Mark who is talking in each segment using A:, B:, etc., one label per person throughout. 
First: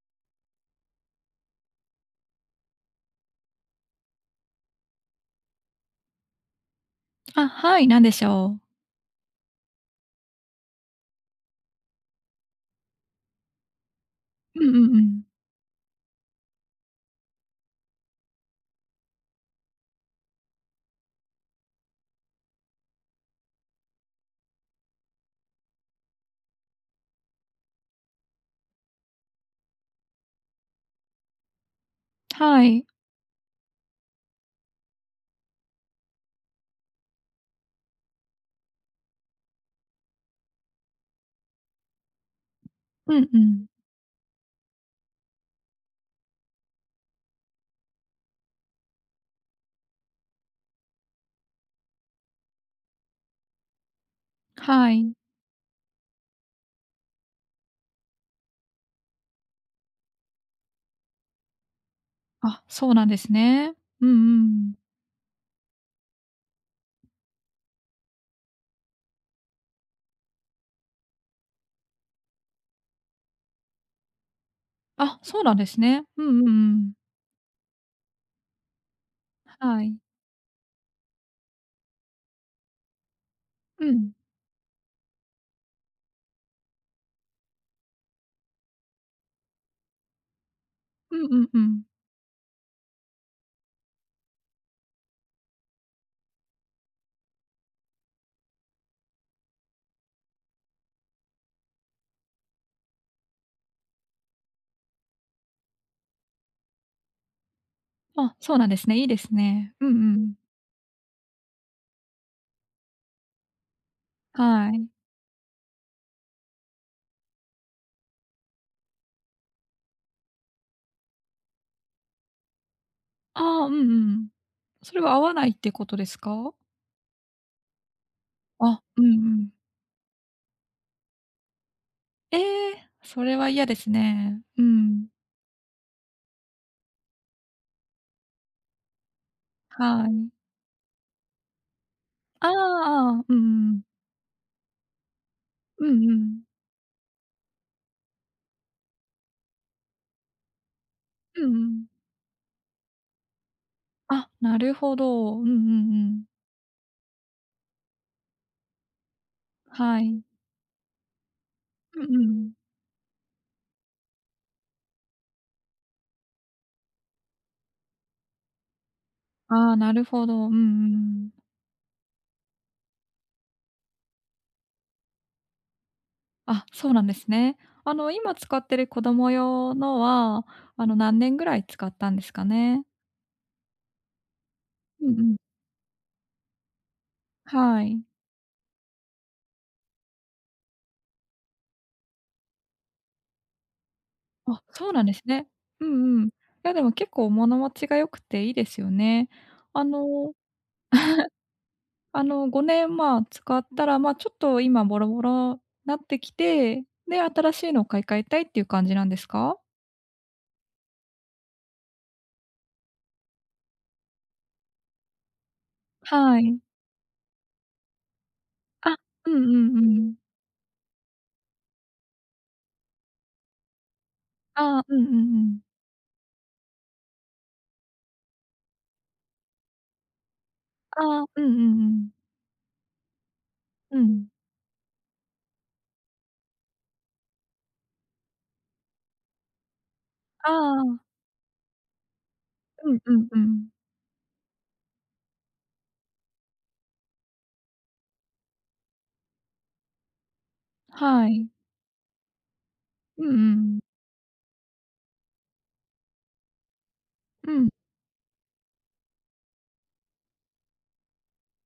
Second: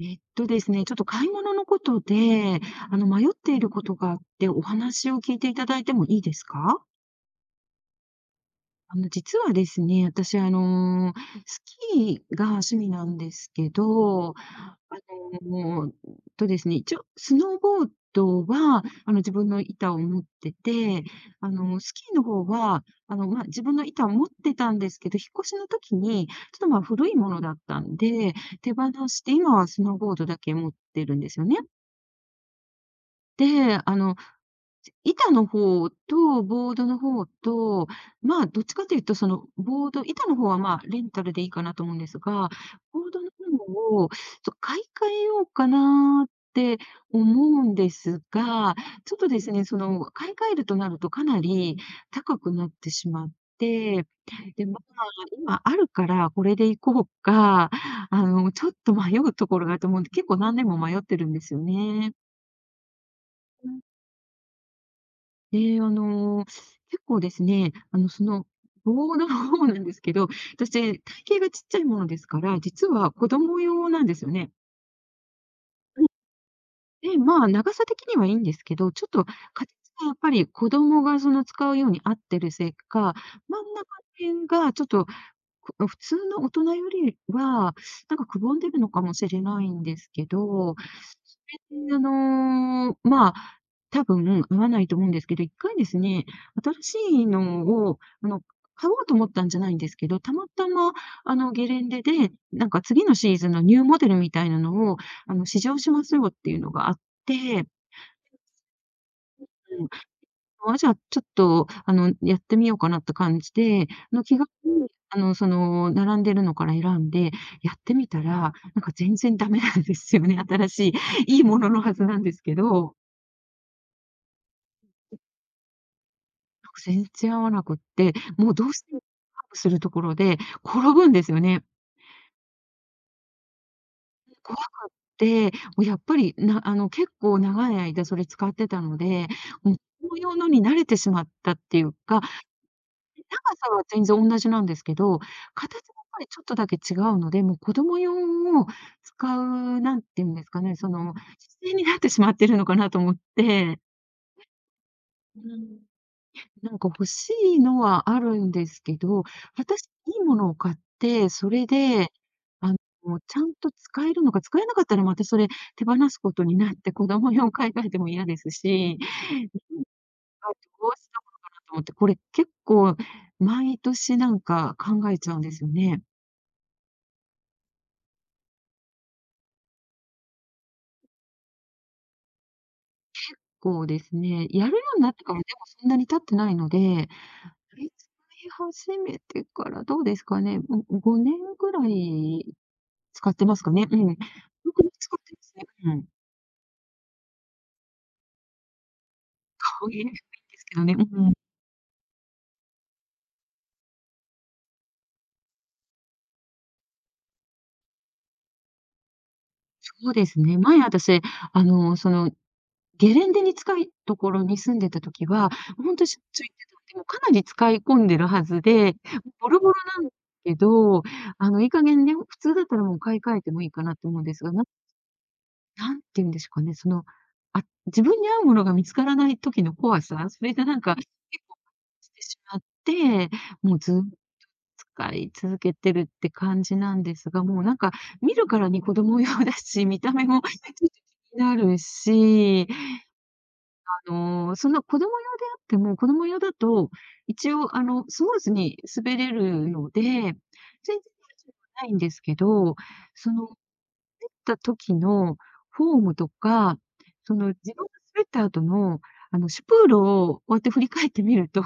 A: えっとですね、ちょっと買い物のことで、迷っていることがあって、お話を聞いていただいてもいいですか？
B: あ、はい、何でしょう。
A: 実はですね、私、スキーが趣味なんですけど、あ
B: うんうんうん。
A: の、とですね、一応スノーボードは、自分の板を持ってて、スキーの方は、まあ、自分の板を持ってたんですけど、引っ越しの時に、ちょっと、まあ、古いものだったんで、手放して、今はスノーボードだけ持ってるんですよね。
B: はい。
A: で、あの、板の方とボードの方と、まあ、どっちかというと、その、ボード板の方は、まあ、レンタルでいいかなと思うんですが、ボー
B: う
A: ド
B: ん
A: の
B: うん。
A: 方を、買い替えようかなって思うんですが、ちょっとですね、その、買い替えるとなるとかなり高くなってしまって、で、ま
B: は
A: あ、
B: い。
A: 今あるからこれで行こうか、ちょっと迷うところがあると思うんで結構何年も迷ってるんですよね。
B: あ、そうなんですね。うんうん。
A: で、結構ですね、ボードの方なんですけど、私、体型がちっちゃいものですから、実は子供用なんですよね。
B: あ、そうなんですね。
A: うん。
B: うんうんうん。
A: で、まあ、長さ的にはいいんですけど、ちょっと形
B: はい。
A: がやっぱり子供がその使うように合ってるせいか、真ん中の
B: うん。
A: 辺がちょっと普通の大人よりは、なんかくぼんでるのかもしれないんですけど、
B: うん
A: そ
B: うんうん。
A: れで、まあ、多分合わないと思うんですけど、一回ですね、新しいのを、買おうと思ったんじゃないんですけど、たまたま、ゲレンデで、なんか次のシーズンのニューモデルみたいなのを、試乗しますよっていうのがあって、
B: あ、そうなんですね。いいですね。うんうん。
A: あ、じゃあ、ちょっと、やってみようかなって感じで、気軽
B: はい。
A: に、並んでるのから選んでやってみたら、なんか全然ダメなんですよね。新しい、いいもののはずなんですけど、
B: ああ、うんうん。それは合わないってことです
A: なんか
B: か？
A: 全然合わなくって、もうどう
B: あ、
A: して
B: う
A: も
B: んう
A: カ
B: ん。
A: ーブするところで転ぶんですよね。
B: ええ、それは嫌ですね。
A: 怖く
B: う
A: っ
B: ん。
A: て、もうやっぱり、なあの、結構長い間それ使ってたので、もう、
B: は
A: この
B: い。
A: 用のに慣れてしまったっていうか、
B: ああああ、う
A: 高さ
B: んうん。
A: は全然同じなんですけど、形
B: う
A: がや
B: ん
A: っ
B: う
A: ぱりち
B: ん。
A: ょっとだけ違うので、もう子供用を使う、なんていうんですかね、その、
B: うんう
A: 姿勢に
B: ん。
A: なってしまってるのかなと思って。
B: あ、なるほど。
A: う
B: うんうんう
A: ん。
B: ん。
A: なんか欲しいのはあるんですけど、私
B: は
A: い
B: い。
A: いものを買って、それ
B: う
A: で、
B: んうん。
A: あちゃんと使えるのか、使えなかったらまたそれ手放すことになって、子供用買い替えても嫌ですし。
B: ああ、なるほど。
A: あ、
B: うん
A: どう
B: う
A: した
B: ん。
A: ものかなと思って、これ結構毎年なんか考えちゃうんですよね。
B: あ、そうなんですね。あの、今使ってる子供用のは、あの、何年ぐらい使ったんですかね？
A: こうですね、やるように
B: う
A: なっ
B: んう
A: てか
B: ん。
A: らでもそんなに経ってないので、
B: は
A: 使
B: い。
A: い始めてからどうですかね、うん、5年ぐらい使ってますかね。うん。よ
B: あ、
A: く
B: そうなんで
A: 使っ
B: す
A: てま
B: ね。
A: すね。
B: う
A: うん。
B: んうん。いや、でも結構物持ちが良くていいですよね。あ
A: 顔色がいいんで
B: の
A: すけどね。うん。
B: あの、5年、まあ、使ったら、まあ、ちょっと今ボロボロなってきて、で、新しいのを買い替えたいっていう感じなんですか？
A: そうですね。前私、そのゲレンデに近いところに住んでた時は、ほんとしょっ
B: は
A: ちゅう行っ
B: い。
A: てたんで、もうかなり使い込んでるはずで、
B: あ、うんう
A: ボロボロ
B: んう
A: なん
B: ん。
A: けど、あの、いい加減ね、普通だったらもう買い替えてもいいかなと思うんですが、
B: あ、うんうんうん。
A: 何て言うんですかね、その、あ、自分に合うものが見つからない時の怖さ、それでなんか、結
B: ああ、うんう
A: 構
B: んうん。
A: してしまって、もうずっ
B: う
A: と
B: ん。
A: 使い続けてるって感じなんですが、もうなんか見るからに子供用だし、見た目もちょ
B: あ
A: っと
B: あ、
A: 気になるし、
B: うんうんうん。
A: そんな子供用であっても、子供用だと、一応スムーズに滑れるので、全然不
B: は
A: 自
B: い。
A: 由はないんですけど、
B: うん
A: その、滑
B: う
A: っ
B: ん。
A: た時のフォームとか、その
B: うん。
A: 自分が滑った後の、シュプールをこうやって振り返ってみると、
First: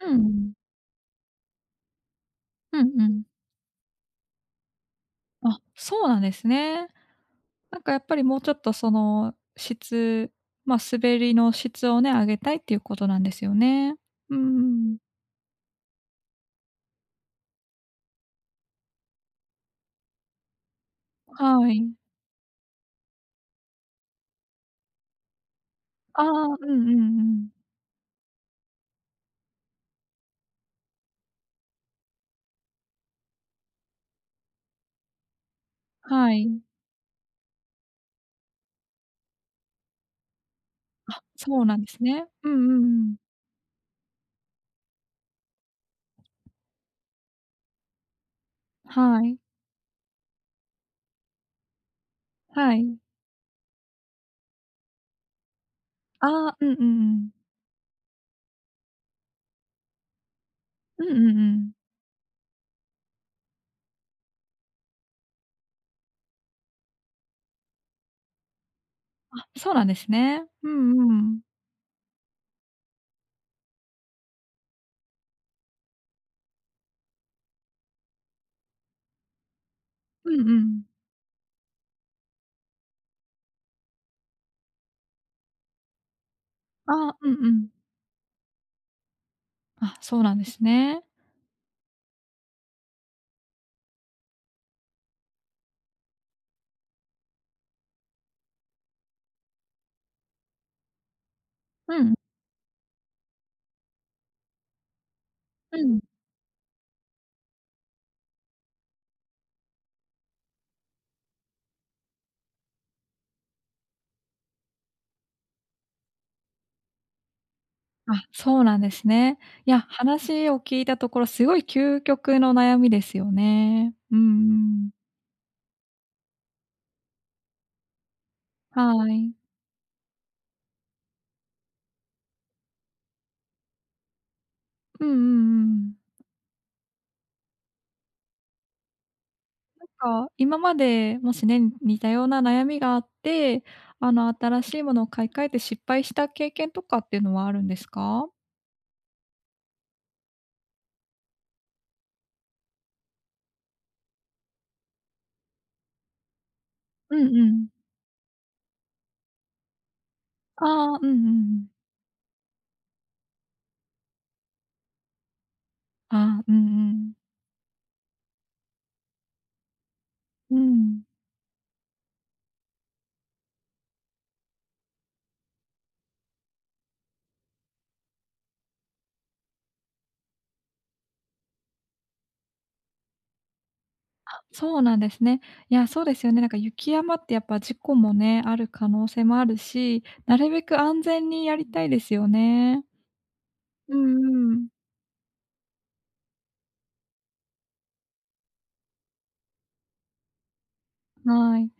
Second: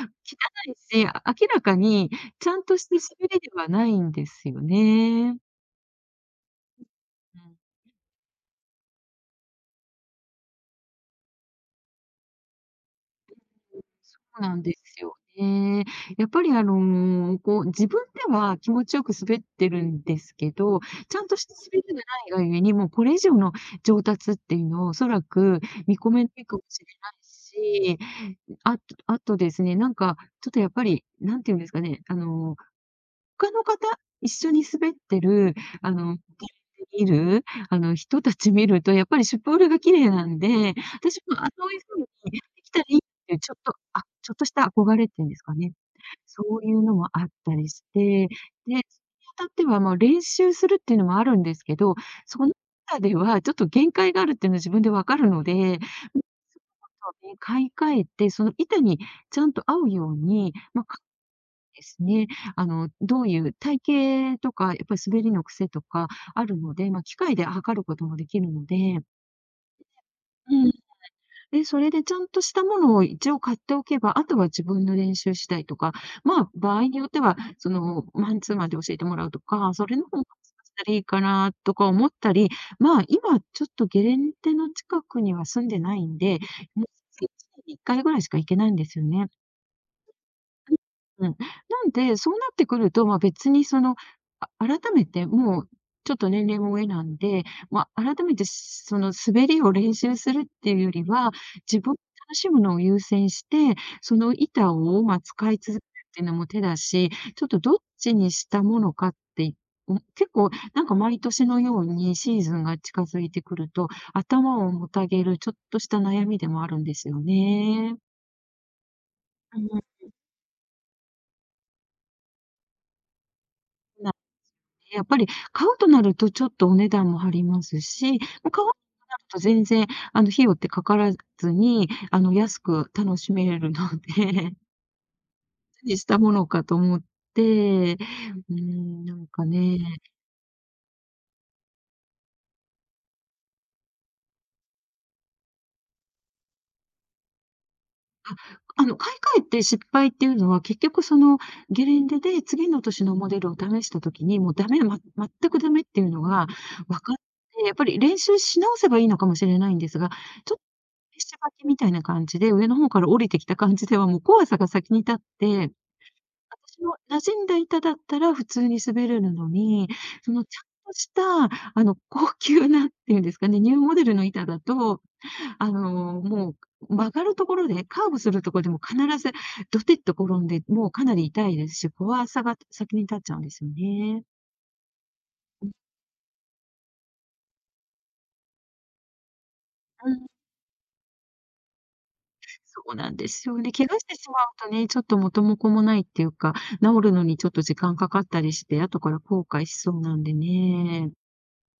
B: う
A: 汚
B: ん。
A: いし、明らかにちゃんと
B: う
A: した
B: んうん。
A: 滑りではないんですよね。
B: あ、そうなんですね。
A: うん。
B: なんかやっぱりもうちょっとその質まあ、滑りの質をね、上げたいっていうことなんですよね。
A: そ
B: う
A: うな
B: んう
A: んで
B: ん。
A: すよね。やっぱりこう自分では気持ちよく滑ってるんですけど、ちゃんとした
B: は
A: 滑り
B: い。
A: がないがゆえに、もうこれ以上の上達っていうのをおそらく見込
B: あ
A: めない
B: あ、
A: かも
B: うん
A: しれ
B: うん
A: な
B: う
A: い
B: ん。
A: し、あとですね、なんかちょっとやっぱり、なんていうんですかね、他の方、一緒に滑ってる、あの、
B: はい。
A: 見る、人たち見ると、やっぱりシュポールが綺麗なんで、私も、あ、
B: そう
A: そう
B: な
A: いう
B: んで
A: 風
B: す
A: に
B: ね。うんう
A: できた
B: ん
A: ら
B: う
A: いいっ
B: ん。
A: ていう、ちょっと、あ、ちょっとした憧れっていうんですかね。そういうのもあったりして、で、
B: はい。
A: 当たっては、ま、練習するっていうのもあるんですけど、その
B: はい。
A: 中ではちょっと限界があるっていうのは自分で分かるので、もっ
B: ああ、うんうんう
A: と
B: ん。
A: ね、買い替えて、その板にちゃんと合うように、ま、
B: うんうんうん。
A: ですね。どういう体型とか、やっぱり滑りの癖とかあるので、まあ、機械で測ることもできるので、
B: あ、そうなんですね。う
A: うん。
B: んうん。
A: で、それでちゃんとしたものを一応買っておけば、あとは自分の練習次第とか、まあ、場合によっては、その、マンツーマンで教えてもらうとか、それの方がし
B: うんうん。
A: たらいいかなとか思ったり、まあ、今ちょっとゲレンデの近くには住んでないんで、もう、
B: ああ、う
A: 1
B: んうん。
A: に1回ぐらいしか行けないんですよね。
B: あ、そうなんですね。
A: うん。なんで、そうなってくると、まあ、別にその、改めてもうちょっと年齢も上なんで、まあ、改めてその滑りを練習するっていうよりは、自分
B: う
A: で
B: ん、
A: 楽しむのを優先して、その板を、ま、使い
B: う
A: 続け
B: ん。
A: るっていうのも手だし、ちょっとどっちにしたものかって、結構なんか毎年のようにシーズンが近づいてくると、頭をもたげるちょっとした悩みでもあるんですよね。
B: あ、そうなんですね。
A: う
B: いや、
A: ん。
B: 話を聞いたところ、すごい究極の悩みですよね。うんうん。
A: やっぱり買うとなると、ちょっとお値段も張りますし、もう買わな
B: は
A: くなる
B: い。
A: と全然、費用ってかからずに、安く楽しめるので、
B: うんうんうん。
A: 何したものかと思って、うーん、なんかね、
B: なんか、今までもしね、似たような悩みがあって、あの、新しいものを買い替えて失敗した経験とかっていうのはあるんですか？
A: 買い替えて失敗っていうのは、結局そのゲレンデで次の年のモデルを試した時に、もうダメ、ま全くダメっていうのが分か
B: う
A: っ
B: んう
A: て、
B: ん。
A: やっぱり練習し直せばいいのかもしれないんですが、ちょっ
B: ああ、うんうん
A: し
B: う
A: ばき
B: ん。
A: みたいな感じで、上の方から降りてきた感じでは、もう怖さが先に立って、
B: ああ、うん
A: 私
B: う
A: の
B: ん。
A: 馴染んだ板だったら普通に滑れるのに、その
B: う
A: ちゃんと
B: ん。
A: した、高級なっていうんですかね、ニューモデルの板だと、もう曲がるところで、カーブするところでも必ずドテッと転んで、もうかなり痛いですし、怖さが先に立っちゃうんですよね。
B: そうなんですね。いや、そうですよね。なんか雪山ってやっぱ事故もね、ある可能性もあるし、なるべく安全にやりたいですよ
A: そ
B: ね。
A: うなんですよね。怪
B: う
A: 我してしま
B: んうん。
A: うとね、ちょっと元も子もないっていうか、治るのにちょっと時間かかったりして、後から後悔しそうなんでね。
B: はい。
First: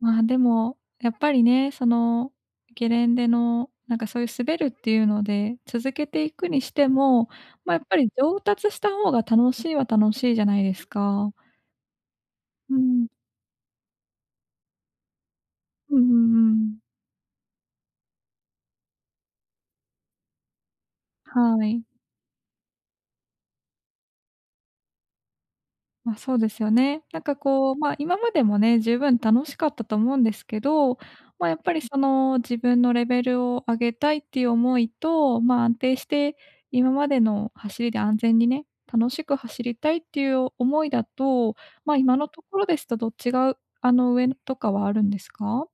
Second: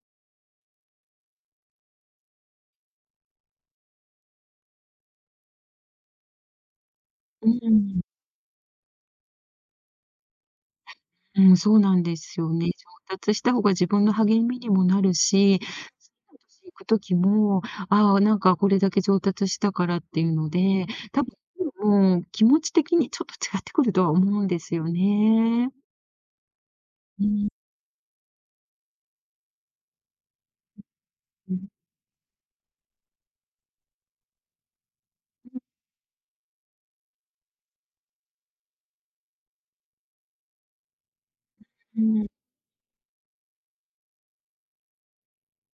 B: まあ、でも、やっぱりね、その、ゲレンデの、なんかそういう滑るっていうので、続けていくにしても、
A: う
B: まあ、やっぱ
A: ん。
B: り上達した方が楽しいは楽しいじゃないですか。
A: うん、そうなんですよね。
B: うん。
A: 上達した方が自分の励みにもなるし、次の
B: うんうんう
A: 年行
B: ん。
A: く時も、なんかこれだけ上達したからっていうので、多分、
B: はい。
A: もう気持ち的にちょっと違ってくるとは思うんですよね。
B: まあ、そうですよね。なん
A: う
B: か
A: ん。
B: こう、まあ、今までもね、十分楽しかったと思うんですけど、まあ、
A: う
B: やっ
A: ん。
B: ぱりその自分のレベルを上げたいっていう思いと、まあ、安定して今までの走りで安全にね、楽しく走りたいっていう思いだと、まあ、
A: う
B: 今の
A: ん。
B: ところですとどっちが、あの、上とかはあるんですか？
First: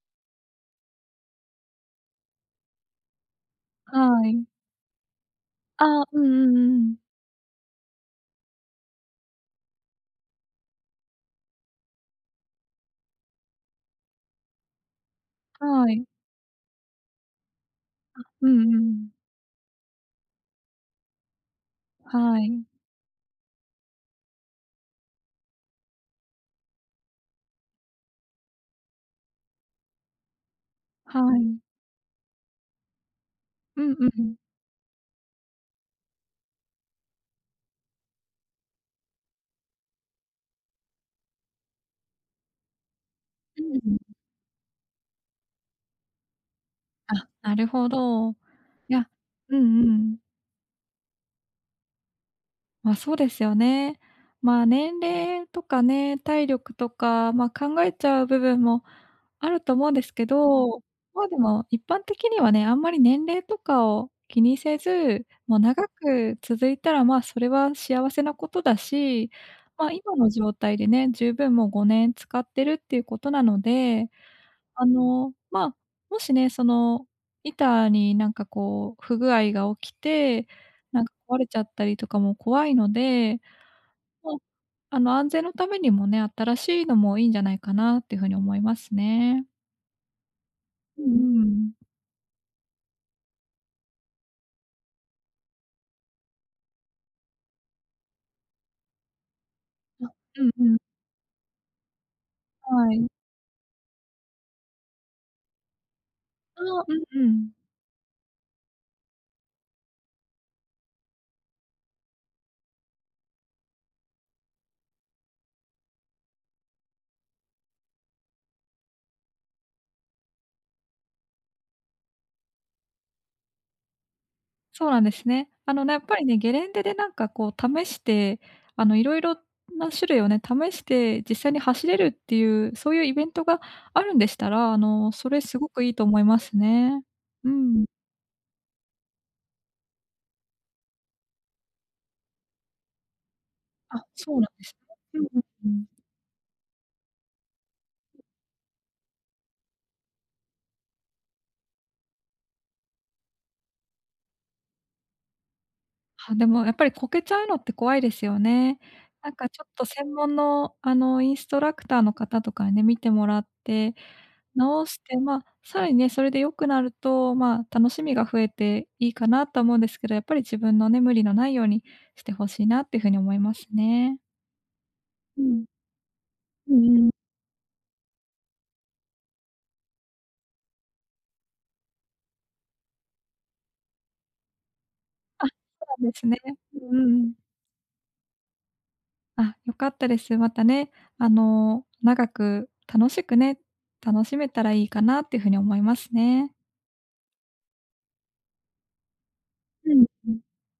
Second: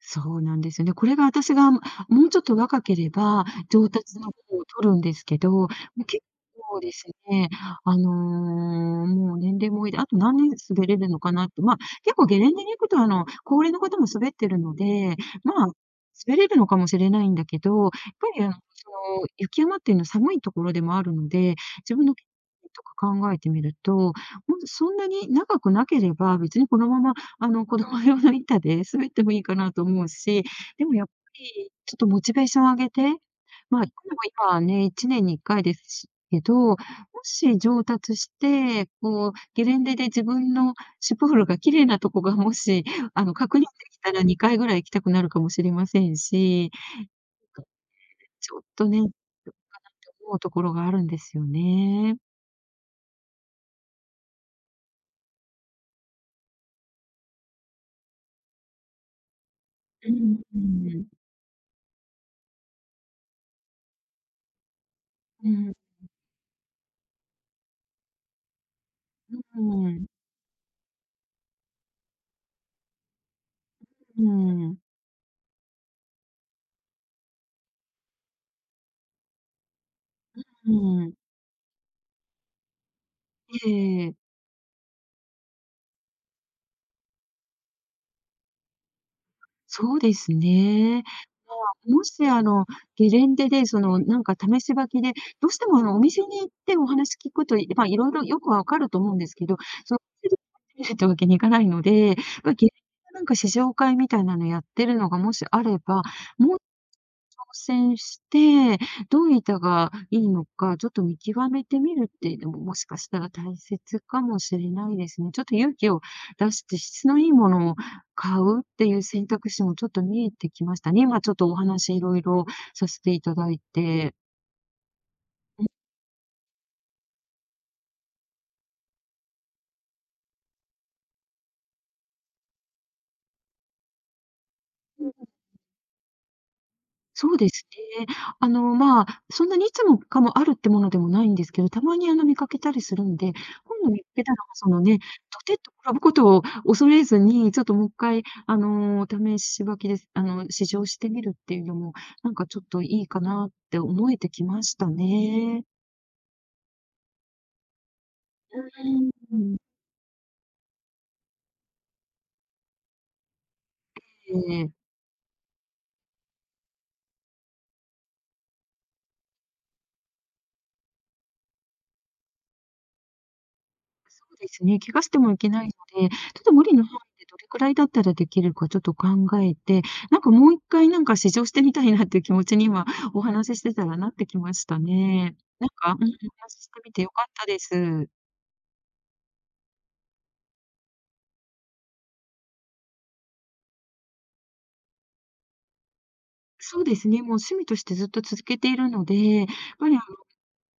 A: そうなんですよね。これが私がもうちょっと若ければ、上達
B: は
A: の
B: い。
A: 方を取るんですけど、も
B: ああ、
A: う
B: う
A: 結
B: んうんう
A: 構で
B: ん。
A: すね、あの、もう年齢もいいで、あと何年滑れるのかなって。まあ、結構ゲレンデに行くと、高齢の方も滑ってるので、まあ、
B: はい。
A: 滑れるのかもしれないんだけど、やっぱり
B: うんうん。
A: 雪山っていうのは寒いところでもあるので、自分の
B: はい。
A: とか考えてみると、もうそんなに長くなければ、別にこのまま子供用の板で滑ってもいいかなと思うし、でもやっぱ
B: はい。
A: りちょっとモチベーション上げて、ま
B: う
A: あ、も
B: んうん。
A: 今ね、1年に1回ですしけど、もし上達して、こうゲレンデで自分のシップフルが綺麗なとこがもし、確
B: う
A: 認で
B: ん。
A: きたら2回ぐらい行きたくなるかもしれませんし、
B: あ、なるほど。い
A: ちょっとね、
B: やうんう ん。
A: 思うところがあるんですよね。
B: ま、そうですよね。まあ、年齢とかね、体力とか、ま、考えちゃう部分もあると思うんで
A: う
B: すけ
A: んう
B: ど、
A: ん。
B: ま、でも一般的にはね、あんまり年齢とかを気にせず、
A: う
B: もう
A: ん、
B: 長く続いたら、ま、それは幸せなことだし、
A: う
B: ま、
A: ん、
B: 今の状態でね、十分もう5年使ってるっていうことなので、
A: うん、
B: あの、ま、もしね、その板になんかこう不具合が起きて、
A: う
B: なんか
A: ん。
B: 壊れちゃったりとかも怖いので、
A: ええ。
B: まああの、安全のためにもね、新しいのもいいんじゃないかなっていうふうに思いますね。
A: そうです
B: う
A: ね。
B: んう
A: ま
B: ん。
A: あ、もし、ゲレンデで、なんか試し履きで、どうしても、お店に行ってお話聞くと、いまあ、いろいろよくわかると思うんですけど、その、お
B: あ、
A: 店で
B: うんうん。
A: 見るってわけにいかないので、まあ、ゲレン
B: はい。
A: デでなんか試乗会みたいなのやってるのがもしあれば、もう
B: ああ、うんう
A: 挑
B: ん。
A: 戦して、どういう板がいいのか、ちょっと見極めてみるっていうのも、もしかしたら大切かもしれないですね。ちょっと勇気を出して、質のいいものを買うっていう選択肢もちょっと見えてきましたね。今ちょっとお話いろいろさせていただいて。
B: そうなんですね。あのね、やっぱりね、ゲレンデでなんかこう試して、あの、いろいろな種類をね、試して実際に走れるっていう、そういうイベントがあるんでしたら、あの、それすごくいいと思いますね。
A: そうで
B: う
A: す
B: ん。
A: ね。まあ、そんなにいつもかもあるってものでもないんですけど、たまにあの見かけたりするんで、今度見
B: あ、
A: かけた
B: そ
A: ら
B: うなんで
A: そ
B: す
A: の
B: ね。
A: ね、
B: うんう
A: と
B: ん
A: てっ
B: う
A: と
B: ん。
A: 転ぶことを恐れずに、ちょっともう一回試し履きです試乗してみるっていうのも、なんかちょっといいかなって思えてきましたね。
B: あ、でもやっぱりこけちゃうのって怖いですよね。
A: う
B: なんか
A: ん。
B: ちょっと専門の、あの、インストラクターの方とかにね、見てもらって、
A: ええ。
B: 直して、まあ、さらにね、それで良くなると、まあ、楽しみが増えていいかなと思うんですけど、やっぱり自分のね、無理のないようにしてほしいなっていう風に思いますね。
A: そうですね、怪我してもい
B: う
A: けな
B: ん。
A: いので、ちょっと無
B: う
A: 理の
B: ん
A: 範
B: うん。
A: 囲でどれくらいだったらできるかちょっと考えて、なんかもう一回なんか試乗してみたいなっていう気持ちに今お話ししてたらなってきましたね。
B: あ、そ
A: なんか、
B: う
A: うん、お
B: なんですね。
A: 話しし
B: う
A: てみ
B: ん
A: て
B: う
A: 良
B: んう
A: かっ
B: ん。
A: たです。
B: あ、良かったです。またね、あの、長く楽しくね、楽しめたらいいかなっていう風に思いますね。
A: そうですね、もう趣味としてずっと続けているので、やっぱ
B: う
A: りあの
B: ん。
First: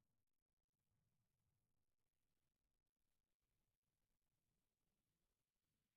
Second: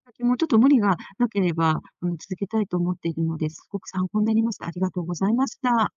A: 先もちょっと無理がなければ、うん、続けたいと思っているので、すごく参考になりました。ありがとうございました。